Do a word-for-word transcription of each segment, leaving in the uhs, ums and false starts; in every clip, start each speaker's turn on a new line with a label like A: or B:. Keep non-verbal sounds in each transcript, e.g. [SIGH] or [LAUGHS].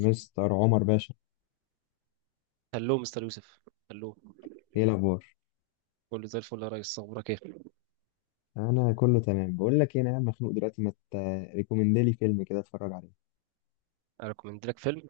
A: مستر عمر باشا،
B: هلو مستر يوسف، هلو.
A: ايه الاخبار؟
B: كله زي الفل يا ريس، اخبارك ايه؟
A: انا كله تمام. بقول لك ايه، انا قاعد مخنوق دلوقتي، ما تريكومند لي فيلم كده اتفرج عليه؟
B: انا ريكومند لك فيلم.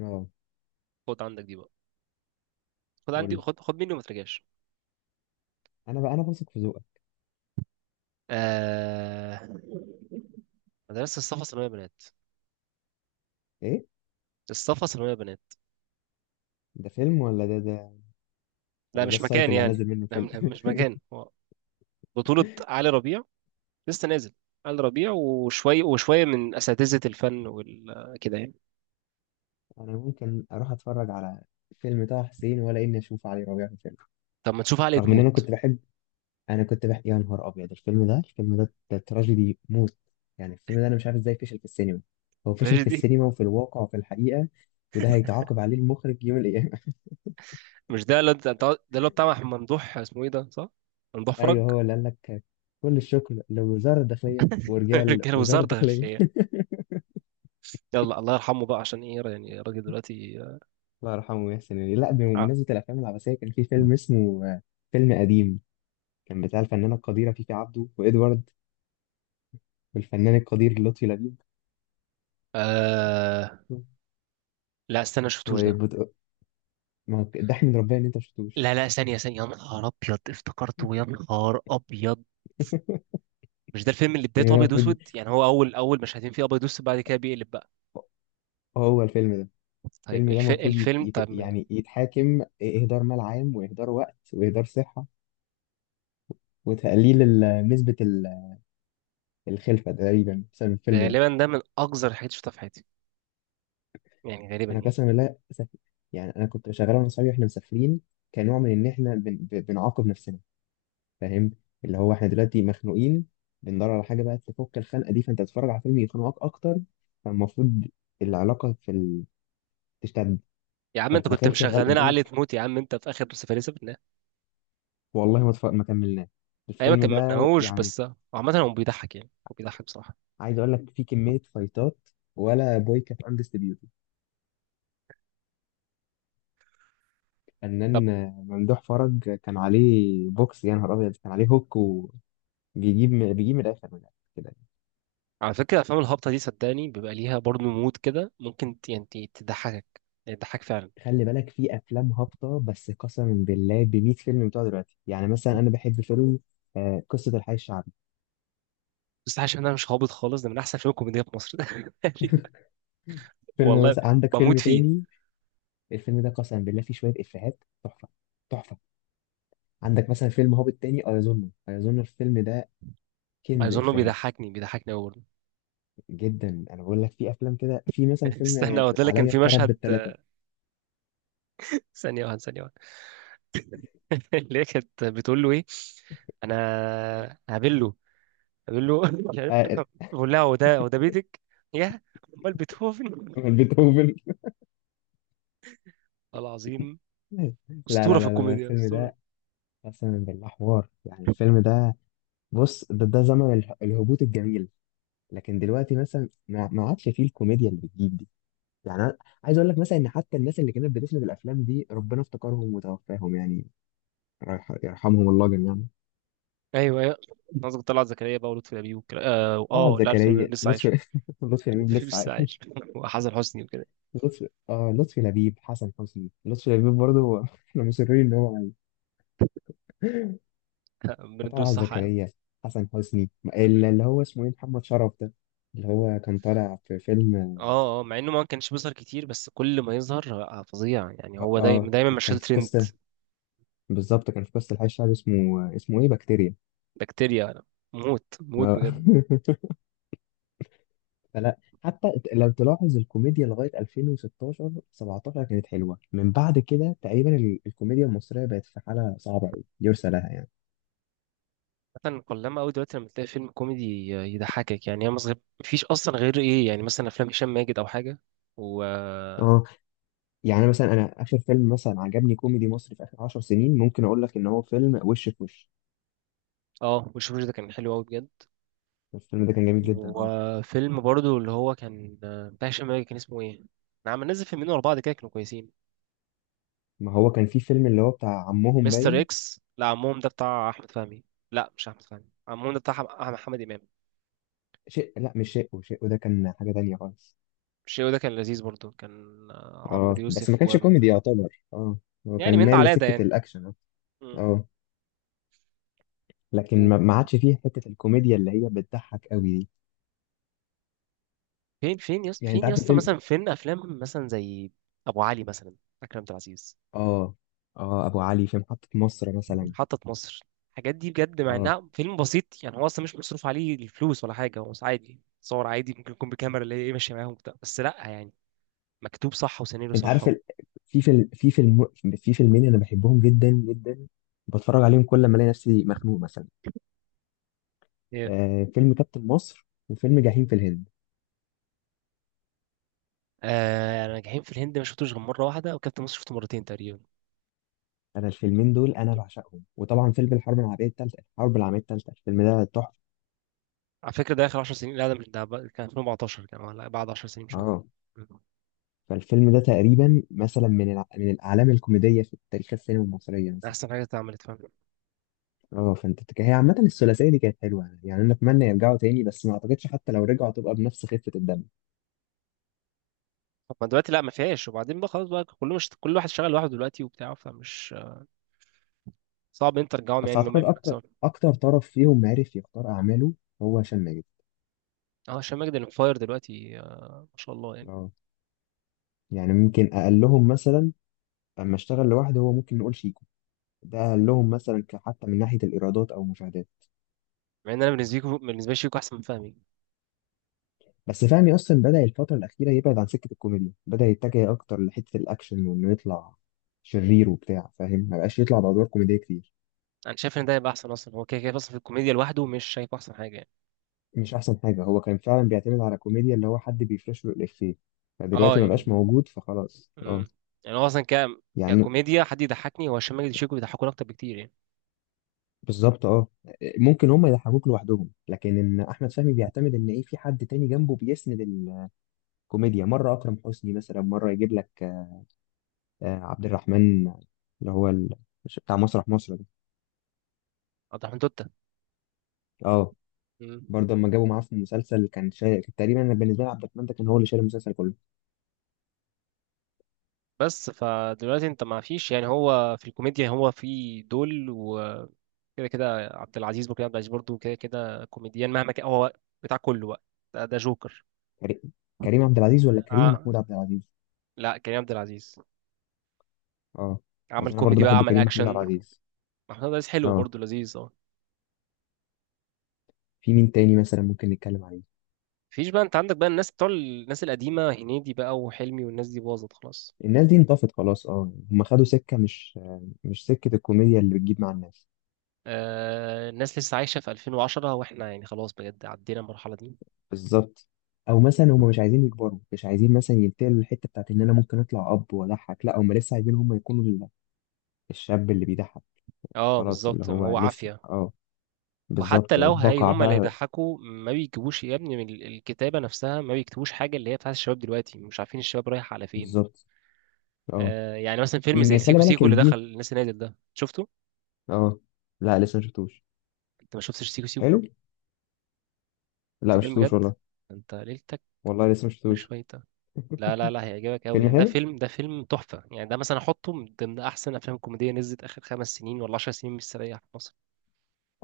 A: اه،
B: خد عندك دي بقى، خد
A: قول
B: عندي،
A: لي.
B: خد خد مني وما ترجعش.
A: انا بقى انا واثق في ذوقك.
B: آه... مدرسة الصفا ثانوية بنات.
A: ايه
B: الصفا ثانوية بنات.
A: ده، فيلم ولا ده ده؟
B: لا
A: ولا ده
B: مش
A: السايت
B: مكان
A: اللي
B: يعني.
A: هنزل منه
B: لا
A: فيلم؟
B: م- مش مكان هو. بطولة علي ربيع، لسه نازل. علي ربيع وشوية وشوية من أساتذة الفن وال كده يعني.
A: [LAUGHS] انا ممكن اروح اتفرج على فيلم طه حسين ولا اني اشوف علي ربيع في فيلم؟
B: طب ما نشوف علي
A: رغم ان انا
B: تموت.
A: كنت بحب انا كنت بحب يا نهار ابيض، الفيلم ده الفيلم ده ده تراجيدي موت. يعني الفيلم ده انا مش عارف ازاي فشل في السينما. هو فشل
B: ماشي
A: في
B: دي.
A: السينما وفي الواقع وفي الحقيقة. وده هيتعاقب عليه المخرج يوم الايام.
B: مش ده اللي انت- ده اللي هو بتاع ممدوح، اسمه ايه ده، صح؟ ممدوح
A: ايوه،
B: فرج.
A: هو اللي قال لك. كل الشكر لوزاره الداخليه
B: [LAUGHS]
A: ورجال
B: رجاله
A: وزاره
B: وزارة
A: الداخليه.
B: داخلية. يلا الله يرحمه بقى، عشان ايه يعني الراجل دلوقتي؟
A: [LAUGHS] الله يرحمه يحسن يعني. لا،
B: آه.
A: بمناسبه الافلام العباسيه كان في فيلم اسمه آه، فيلم قديم، كان بتاع الفنانه القديره فيفي عبده وادوارد والفنان القدير لطفي لبيب
B: آه. لا استنى، شفتوش ده؟
A: وبت... ما هو ضحك من ربنا ان انت ما
B: لا
A: شفتوش.
B: لا، ثانية ثانية يا نهار أبيض، افتكرته يا نهار أبيض. مش ده الفيلم اللي
A: الفيلم
B: بدايته
A: ده
B: أبيض
A: المفروض
B: وأسود؟ يعني هو أول أول مشهدين فيه أبيض وأسود، بعد كده بيقلب بقى.
A: هو الفيلم ده
B: طيب
A: الفيلم ده
B: الف...
A: المفروض يت...
B: الفيلم
A: يت...
B: طب يعني.
A: يعني يتحاكم، اهدار مال عام واهدار وقت واهدار صحه وتقليل ال- نسبه ال- الخلفه تقريبا بسبب الفيلم ده.
B: غالبا ده من أقذر الحاجات اللي شفتها في حياتي، يعني غالبا
A: انا
B: يعني.
A: قسما بالله سف... يعني انا كنت شغال انا وصحابي واحنا مسافرين، كنوع من ان احنا بن... ب- بنعاقب نفسنا، فاهم؟ اللي هو احنا دلوقتي مخنوقين، بندور على حاجه بقى تفك الخنقه دي، فانت تتفرج على فيلم يخنقك اكتر. فالمفروض العلاقه في ال... تشتد،
B: يا عم
A: فانت
B: أنت كنت
A: تخيل شغال
B: مشغل لنا علي
A: قدامك.
B: تموت، يا عم أنت في آخر سفلسفة.
A: والله ما, تف... ما كملناه
B: أيام ما
A: الفيلم ده،
B: كملناهوش
A: يعني.
B: بس. عامة هو بيضحك، يعني هو بيضحك بصراحة.
A: عايز اقول لك فيه كميه فايتات، ولا بوي كانت اندستريبيوتد.
B: طب
A: فنان ممدوح فرج كان عليه بوكس، يا نهار ابيض، كان عليه هوك وبيجيب. بيجيب من الاخر من الآخر كده.
B: على فكرة الأفلام الهابطة دي صدقني بيبقى ليها برضه مود كده، ممكن ت- يعني ت- تضحكك، يعني تضحك فعلا.
A: خلي بالك، في افلام هابطه، بس قسما بالله ب مائة فيلم بتوع دلوقتي. يعني مثلا انا بحب فيلم آه، قصه الحي الشعبي.
B: بس عشان أنا مش هابط خالص، ده من أحسن الأفلام الكوميدية في مصر. [LAUGHS]
A: فيلم
B: والله
A: مثلا، عندك
B: بموت
A: فيلم
B: فيه.
A: تاني. الفيلم ده قسما بالله فيه شويه افيهات، تحفه تحفه. عندك مثلا فيلم هابط تاني، ايظن ايظن الفيلم ده كنز
B: أظنه
A: افيهات،
B: بيضحكني بيضحكني أوي برضه.
A: جدا. انا بقول لك في افلام كده، في مثلا
B: [LAUGHS]
A: فيلم
B: استنى،
A: آه،
B: هو ده اللي كان
A: عليا
B: في
A: الطرب
B: مشهد.
A: بالثلاثه.
B: ثانية واحدة، ثانية واحدة. [LAUGHS] اللي هي كانت بتقول له إيه؟ أنا هقابله هقابله. [LAUGHS] مش عارف. بقول لها هو ده هو ده بيتك يا، أمال بيتهوفن؟
A: بيتهوفن.
B: والله العظيم.
A: [LAUGHS] لا، لا،
B: أسطورة
A: لا،
B: في
A: لا، لا،
B: الكوميديا،
A: الفيلم
B: أسطورة.
A: ده قسما بالله حوار، يعني. الفيلم ده، بص، ده, ده زمن اله- الهبوط الجميل. لكن دلوقتي مثلا ما ما عادش فيه الكوميديا اللي بتجيب دي. يعني انا عايز اقول لك مثلا ان حتى الناس اللي كانت بتسند الافلام دي ربنا افتكرهم وتوفاهم، يعني رايح يرحمهم الله جميعا.
B: ايوه ايوه، قصدك طلعت زكريا بقى ولطفي لبيب والكلام، اه.
A: طلعت
B: آه، لا لطفي لبيب
A: زكريا،
B: لسه عايش.
A: لطفي. [LAUGHS] لطفي لبيب
B: [LAUGHS]
A: لسه
B: لسه عايش.
A: عايش.
B: [LAUGHS] وحسن حسني وكده.
A: لطفي اه لطفي لبيب، حسن حسني، لطفي لبيب برضه هو- [LAUGHS] احنا مصرين ان هو عايش.
B: [LAUGHS] من الدول
A: طلعت
B: الصح يا عم.
A: زكريا، حسن حسني، ال- اللي هو اسمه ايه، محمد شرف ده، اللي هو كان طالع في فيلم.
B: اه اه، مع انه ما كانش بيظهر كتير بس كل ما يظهر آه، فظيع يعني،
A: اه،
B: هو دايما
A: آه.
B: دايما مشهد
A: كان في
B: ترند.
A: قصة بالظبط، كان في قصة الحي الشعبي، اسمه اسمه ايه، بكتيريا.
B: بكتيريا. موت موت
A: آه.
B: بجد.
A: [LAUGHS] فلا، حتى لو تلاحظ، الكوميديا لغايه ألفين وستاشر سبعتاشر كانت حلوه، من بعد كده تقريبا ال- الكوميديا المصريه بقت في حاله صعبه قوي يرثى لها، يعني.
B: مثلا قلما قوي دلوقتي لما تلاقي فيلم كوميدي يضحكك، يعني انا صغير مفيش اصلا غير ايه، يعني مثلا افلام هشام ماجد او حاجه و
A: اه، يعني مثلا انا اخر فيلم مثلا عجبني كوميدي مصري في اخر 10 سنين ممكن اقول لك ان هو فيلم وش في وش.
B: اه، وشوف ده كان حلو قوي بجد.
A: الفيلم ده كان جميل جدا،
B: هو
A: اه.
B: فيلم برضو اللي هو كان آه، بتاع هشام ماجد، كان اسمه ايه؟ انا عم نزل فيلمين ورا بعض كده، كانوا كويسين.
A: ما هو كان في فيلم، اللي هو بتاع عمهم
B: مستر
A: باين.
B: اكس. لا عمهم ده بتاع احمد فهمي. لا مش احمد فهمي، عمهم ده بتاع أحم- أحمد محمد امام.
A: شيء. لا، مش شيء. شيء ده كان حاجه تانية خالص.
B: الشيء ده كان لذيذ برضو، كان آه، عمرو
A: اه بس ما
B: يوسف
A: كانش
B: و
A: كوميدي يعتبر، اه، هو
B: يعني
A: كان
B: من ده
A: مايل
B: على ده
A: لسكه
B: يعني.
A: الاكشن، اه.
B: مم.
A: آه. لكن
B: و-
A: ما ما عادش فيه حته الكوميديا اللي هي بتضحك قوي دي.
B: فين فين يس...
A: يعني انت
B: فين يا
A: عارف
B: اسطى،
A: الفيلم.
B: مثلا فين افلام مثلا زي ابو علي مثلا، اكرم عبد العزيز.
A: اه، اه، ابو علي في محطه مصر مثلا.
B: محطة مصر. الحاجات دي بجد مع
A: اه،
B: انها فيلم بسيط، يعني هو اصلا مش مصروف عليه الفلوس ولا حاجة، هو عادي صور عادي، ممكن يكون بكاميرا اللي هي ايه ماشية معاهم وبتاع، بس لا يعني مكتوب صح وسيناريو
A: انت
B: صح
A: عارف
B: و...
A: ال... في فيلم في فيلم في فيلمين انا بحبهم جدا جدا، بتفرج عليهم كل ما الاقي نفسي مخنوق مثلا.
B: ايه.
A: آه فيلم كابتن مصر وفيلم جحيم في الهند.
B: آه، ناجحين في الهند ما شفتوش غير مرة واحدة، وكابتن مصر شفته مرتين تقريبا.
A: انا الفيلمين دول انا بعشقهم. وطبعا فيلم الحرب العالميه الثالثه، الحرب العالميه الثالثه، الفيلم ده تحفه،
B: على فكرة ده آخر 10 سنين، لا ده مش ده بقى- كان ألفين وأربعتاشر، كان ولا بعد 10 سنين شوية.
A: اه.
B: مم.
A: فالفيلم ده تقريبا مثلا من الع... من الاعلام الكوميديه في تاريخ السينما المصريه،
B: ده
A: مثلا.
B: أحسن حاجة اتعملت، فاهم؟
A: اه، فانت بتك- هي عامة الثلاثية دي كانت حلوة، يعني يعني انا اتمنى يرجعوا تاني، بس ما اعتقدش حتى لو رجعوا تبقى بنفس خفة الدم.
B: طب ما دلوقتي لا ما فيهاش، وبعدين بقى خلاص بقى كله، مش كل واحد شغال لوحده دلوقتي وبتاع، فمش صعب إن أنت ترجعهم،
A: بس
B: يعني إن هم
A: اعتقد
B: يعملوا حاجة
A: اكتر
B: سوا.
A: اكتر طرف فيهم عرف يختار اعماله هو هشام ماجد.
B: اه، هشام ماجد اللي فاير دلوقتي، آه ما شاء الله يعني.
A: اه، يعني ممكن اقلهم مثلا، اما اشتغل لوحده هو، ممكن نقول شيكو. ده اقلهم مثلا، ك- حتى من ناحية الايرادات او المشاهدات.
B: مع ان انا بالنسبه لي بالنسبه لي شيكو احسن من فهمي.
A: بس فهمي اصلا بدأ الفترة الأخيرة يبعد عن سكة الكوميديا، بدأ يتجه اكتر لحتة الاكشن وانه يطلع شرير وبتاع، فاهم؟ ما بقاش يطلع بأدوار كوميدية كتير.
B: انا شايف ان ده هيبقى احسن، اصلا هو كده كده اصلا في الكوميديا لوحده مش شايفه احسن حاجه يعني.
A: مش احسن حاجه، هو كان فعلا بيعتمد على كوميديا اللي هو حد بيفرش له الافيه،
B: اه
A: فدلوقتي ما بقاش
B: يعني.
A: موجود فخلاص، اه.
B: امم يعني هو اصلا ك
A: يعني.
B: ككوميديا، حد يضحكني هو هشام ماجد وشيكو، بيضحكوني اكتر بكتير يعني.
A: بالظبط، اه. ممكن هم يضحكوك لوحدهم، لكن ان احمد فهمي بيعتمد ان ايه، في حد تاني جنبه بيسند الكوميديا، مره اكرم حسني مثلا، مره يجيب لك آه، عبد الرحمن، اللي هو ال- بتاع مسرح مصر ده.
B: اضحك من توتة.
A: اه،
B: مم.
A: برضه اما جابوا معاه في المسلسل كان شايل تقريبا. أنا بالنسبه لي عبد الرحمن ده كان هو اللي شايل المسلسل كله.
B: بس فدلوقتي انت ما فيش، يعني هو في الكوميديا هو في دول و كده كده عبد العزيز وكريم عبد العزيز برضه، كده كده كوميديان مهما كان، هو بتاع كله بقى. ده, ده جوكر.
A: كريم كريم عبد العزيز ولا كريم
B: آه.
A: محمود عبد العزيز؟
B: لا، كريم عبد العزيز.
A: اه،
B: عمل
A: اصل انا برضه
B: كوميدي بقى
A: بحب
B: عمل
A: كريم محمود عبد
B: اكشن.
A: العزيز.
B: محمود عزيز حلو
A: اه،
B: برضه، لذيذ اه.
A: في مين تاني مثلا ممكن نتكلم عليه؟
B: مفيش بقى، انت عندك بقى الناس بتوع الناس القديمه، هنيدي بقى وحلمي والناس دي باظت خلاص.
A: الناس دي انطفت خلاص، اه، هم خدوا سكة مش مش سكة الكوميديا اللي بتجيب مع الناس.
B: آه الناس لسه عايشه في ألفين وعشرة، واحنا يعني خلاص بجد عدينا المرحله دي.
A: بالظبط. او مثلا هم مش عايزين يكبروا، مش عايزين مثلا ينتقلوا للحتة بتاعت ان انا ممكن اطلع اب واضحك، لا، هم لسه عايزين هم يكونوا ال- الشاب اللي بيضحك.
B: اه
A: خلاص، اللي
B: بالظبط،
A: هو
B: هو
A: لسه،
B: عافيه.
A: اه،
B: وحتى
A: بالظبط،
B: لو هي
A: بقع
B: هما اللي
A: بقى.
B: يضحكوا ما بيجيبوش يا ابني من ال- الكتابه نفسها، ما بيكتبوش حاجه اللي هي بتاعت الشباب دلوقتي، مش عارفين الشباب رايح على فين.
A: بالظبط، اه.
B: آه يعني مثلا فيلم زي
A: يمكن خلي
B: سيكو
A: بالك
B: سيكو اللي دخل
A: الجيل.
B: الناس اللي نازل ده، شفته؟
A: اه، لا، لسه ما شفتوش.
B: انت ما شفتش سيكو
A: حلو.
B: سيكو؟
A: لا، ما
B: انت كلمه
A: شفتوش
B: بجد،
A: والله.
B: انت ليلتك
A: والله لسه ما شفتوش.
B: مش شويه. لا لا لا، هيعجبك قوي
A: فيلم
B: يعني، ده
A: حلو.
B: فيلم ده فيلم تحفة يعني ده مثلا احطه من ضمن احسن افلام كوميدية نزلت اخر خمس سنين ولا عشر سنين مستريح في مصر.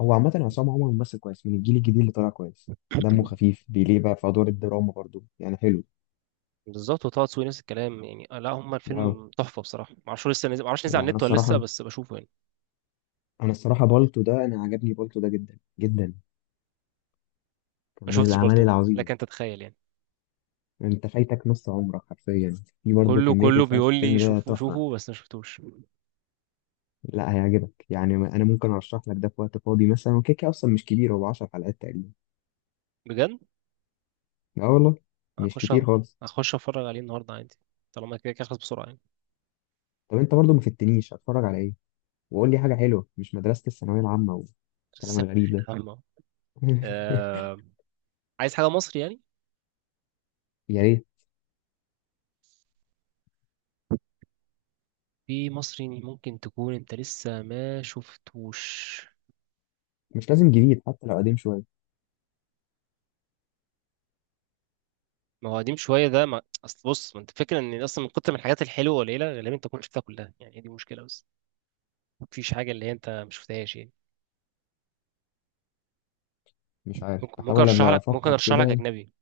A: هو عامة عصام عمر ممثل كويس من الجيل الجديد اللي طالع كويس، دمه خفيف، بيليه بقى في أدوار الدراما برضو، يعني حلو.
B: بالظبط، وطه دسوقي نفس الكلام يعني. آه، لا هما
A: اه،
B: الفيلم تحفة بصراحة، معرفش هو لسه نزل، معرفش نزل
A: يعني
B: على
A: أنا
B: النت ولا لسه،
A: الصراحة
B: بس بشوفه يعني.
A: أنا الصراحة بالتو ده، أنا عجبني بالتو ده جدا جدا، كان
B: ما
A: من
B: شفتش
A: الأعمال
B: بالطو،
A: العظيمة.
B: لكن تتخيل يعني.
A: أنت فايتك نص عمرك حرفيا، في برضو
B: كله
A: كمية
B: كله
A: إفيهات في
B: بيقول لي
A: الفيلم ده،
B: شوفوه
A: تحفة.
B: شوفوه، بس ما شفتوش.
A: لا، هيعجبك، يعني أنا ممكن أرشح لك ده في وقت فاضي مثلا، وكيكة أصلا مش كبير، هو 10 حلقات تقريبا.
B: بجد.
A: اه والله. مش
B: هخش
A: كتير
B: أ-
A: خالص.
B: هخش اتفرج عليه النهارده عادي. طالما كده كده خلص بسرعة يعني.
A: طب أنت برضو ما فتنيش، هتفرج على إيه؟ وقول لي حاجة حلوة، مش مدرسة الثانوية العامة
B: [LAUGHS] بس-
A: والكلام الغريب ده.
B: أما.
A: [LAUGHS]
B: آه... عايز حاجة مصري يعني.
A: يا ريت.
B: في مصري ممكن تكون انت لسه ما شفتوش؟
A: مش لازم جديد، حتى لو قديم شوية.
B: ما هو قديم شويه ده ما... اصل بص، ما انت فكره ان اصلا من كتر من الحاجات الحلوه قليله، غالبا انت تكون شفتها كلها يعني، هي دي مشكله بس مفيش حاجه اللي هي انت ما شفتهاش يعني.
A: مش عارف،
B: ممكن ممكن
A: بحاول
B: ارشح
A: أبقى
B: لك ممكن
A: أفكر
B: ارشح لك
A: كده.
B: اجنبي.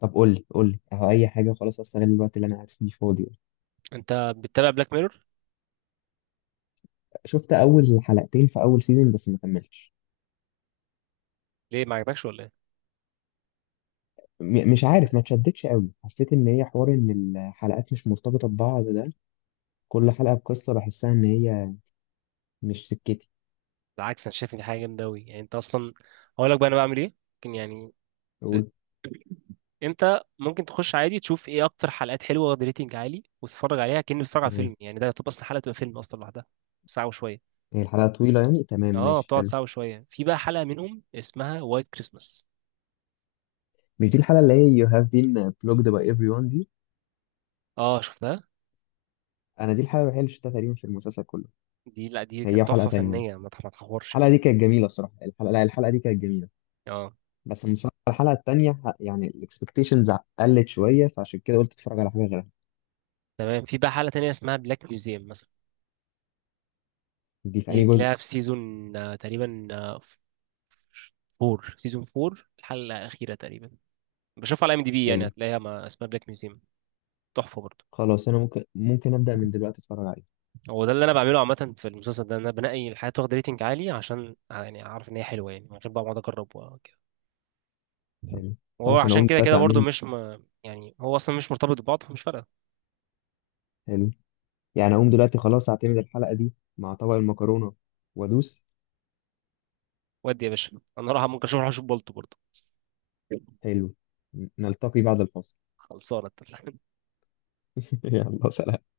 A: طب قول لي، قول لي، أهو أي حاجة خلاص، أستغل الوقت اللي أنا قاعد فيه فاضي.
B: انت بتتابع بلاك ميرور؟
A: شفت أول حلقتين في أول سيزون بس ما كملتش.
B: ليه، ما عجبكش ولا ايه؟
A: م- مش عارف، ما اتشدتش قوي، حسيت إن هي حوار إن الحلقات مش مرتبطة ببعض ده، كل حلقة بقصة، بحسها إن هي مش سكتي.
B: بالعكس، انا شايف ان دي حاجه جامده قوي يعني، انت اصلا هقول لك بقى انا بعمل ايه ممكن يعني. ت-
A: أقول.
B: انت ممكن تخش عادي تشوف ايه اكتر حلقات حلوه واخد ريتنج عالي، وتتفرج عليها كأنك بتتفرج على
A: تمام،
B: فيلم، يعني ده يعتبر اصلا حلقه تبقى فيلم اصلا لوحدها. ساعه وشويه.
A: هي الحلقة طويلة يعني؟ تمام،
B: اه
A: ماشي،
B: بتقعد
A: حلو.
B: ساعة وشوية، في بقى حلقة منهم اسمها وايت كريسماس.
A: مش دي الحلقة اللي هي you have been blocked by everyone دي؟
B: اه شفتها.
A: أنا دي الحلقة الوحيدة اللي شفتها تقريبا في المسلسل كله.
B: دي، لا دي
A: هي
B: كانت
A: وحلقة
B: تحفة
A: تانية بس.
B: فنية، ما تح- ما تحورش
A: الحلقه
B: يعني.
A: دي كانت جميله، الصراحه. الحلقه، لا، الحلقه دي كانت جميله.
B: اه
A: بس لما اتفرجت على الحلقه التانيه ح- يعني الاكسبكتيشنز قلت شويه، فعشان كده قلت اتفرج على حاجه غيرها.
B: تمام، في بقى حلقة تانية اسمها بلاك ميوزيوم مثلا.
A: دي في
B: دي
A: اي جزء؟
B: تلاقيها في سيزون آه، تقريبا آه، فور، سيزون فور الحلقة الأخيرة تقريبا. بشوفها على ام دي بي يعني،
A: حلو.
B: هتلاقيها، ما اسمها بلاك ميوزيوم. تحفة برضه.
A: خلاص انا ممكن ممكن ابدا من دلوقتي اتفرج عليه.
B: هو ده اللي أنا بعمله عامة في المسلسل ده، إن أنا بنقي الحاجات واخدة ريتنج عالي عشان آه، يعني أعرف إن هي حلوة، يعني من غير بقى ما أقعد أجرب وكده.
A: حلو.
B: وهو
A: خلاص انا
B: عشان
A: اقوم
B: كده كده
A: دلوقتي اعمل
B: برضه،
A: لي.
B: مش ما يعني هو أصلا مش مرتبط ببعض فمش فارقة.
A: حلو. يعني اقوم دلوقتي خلاص، اعتمد الحلقه دي مع طبق المكرونه وادوس.
B: ودي يا باشا، انا راح ممكن اشوف، اروح اشوف بولت برضه.
A: حلو. ن- نلتقي بعد الفاصل.
B: خلصانه، اتفقنا.
A: [LAUGHS] يلا سلام.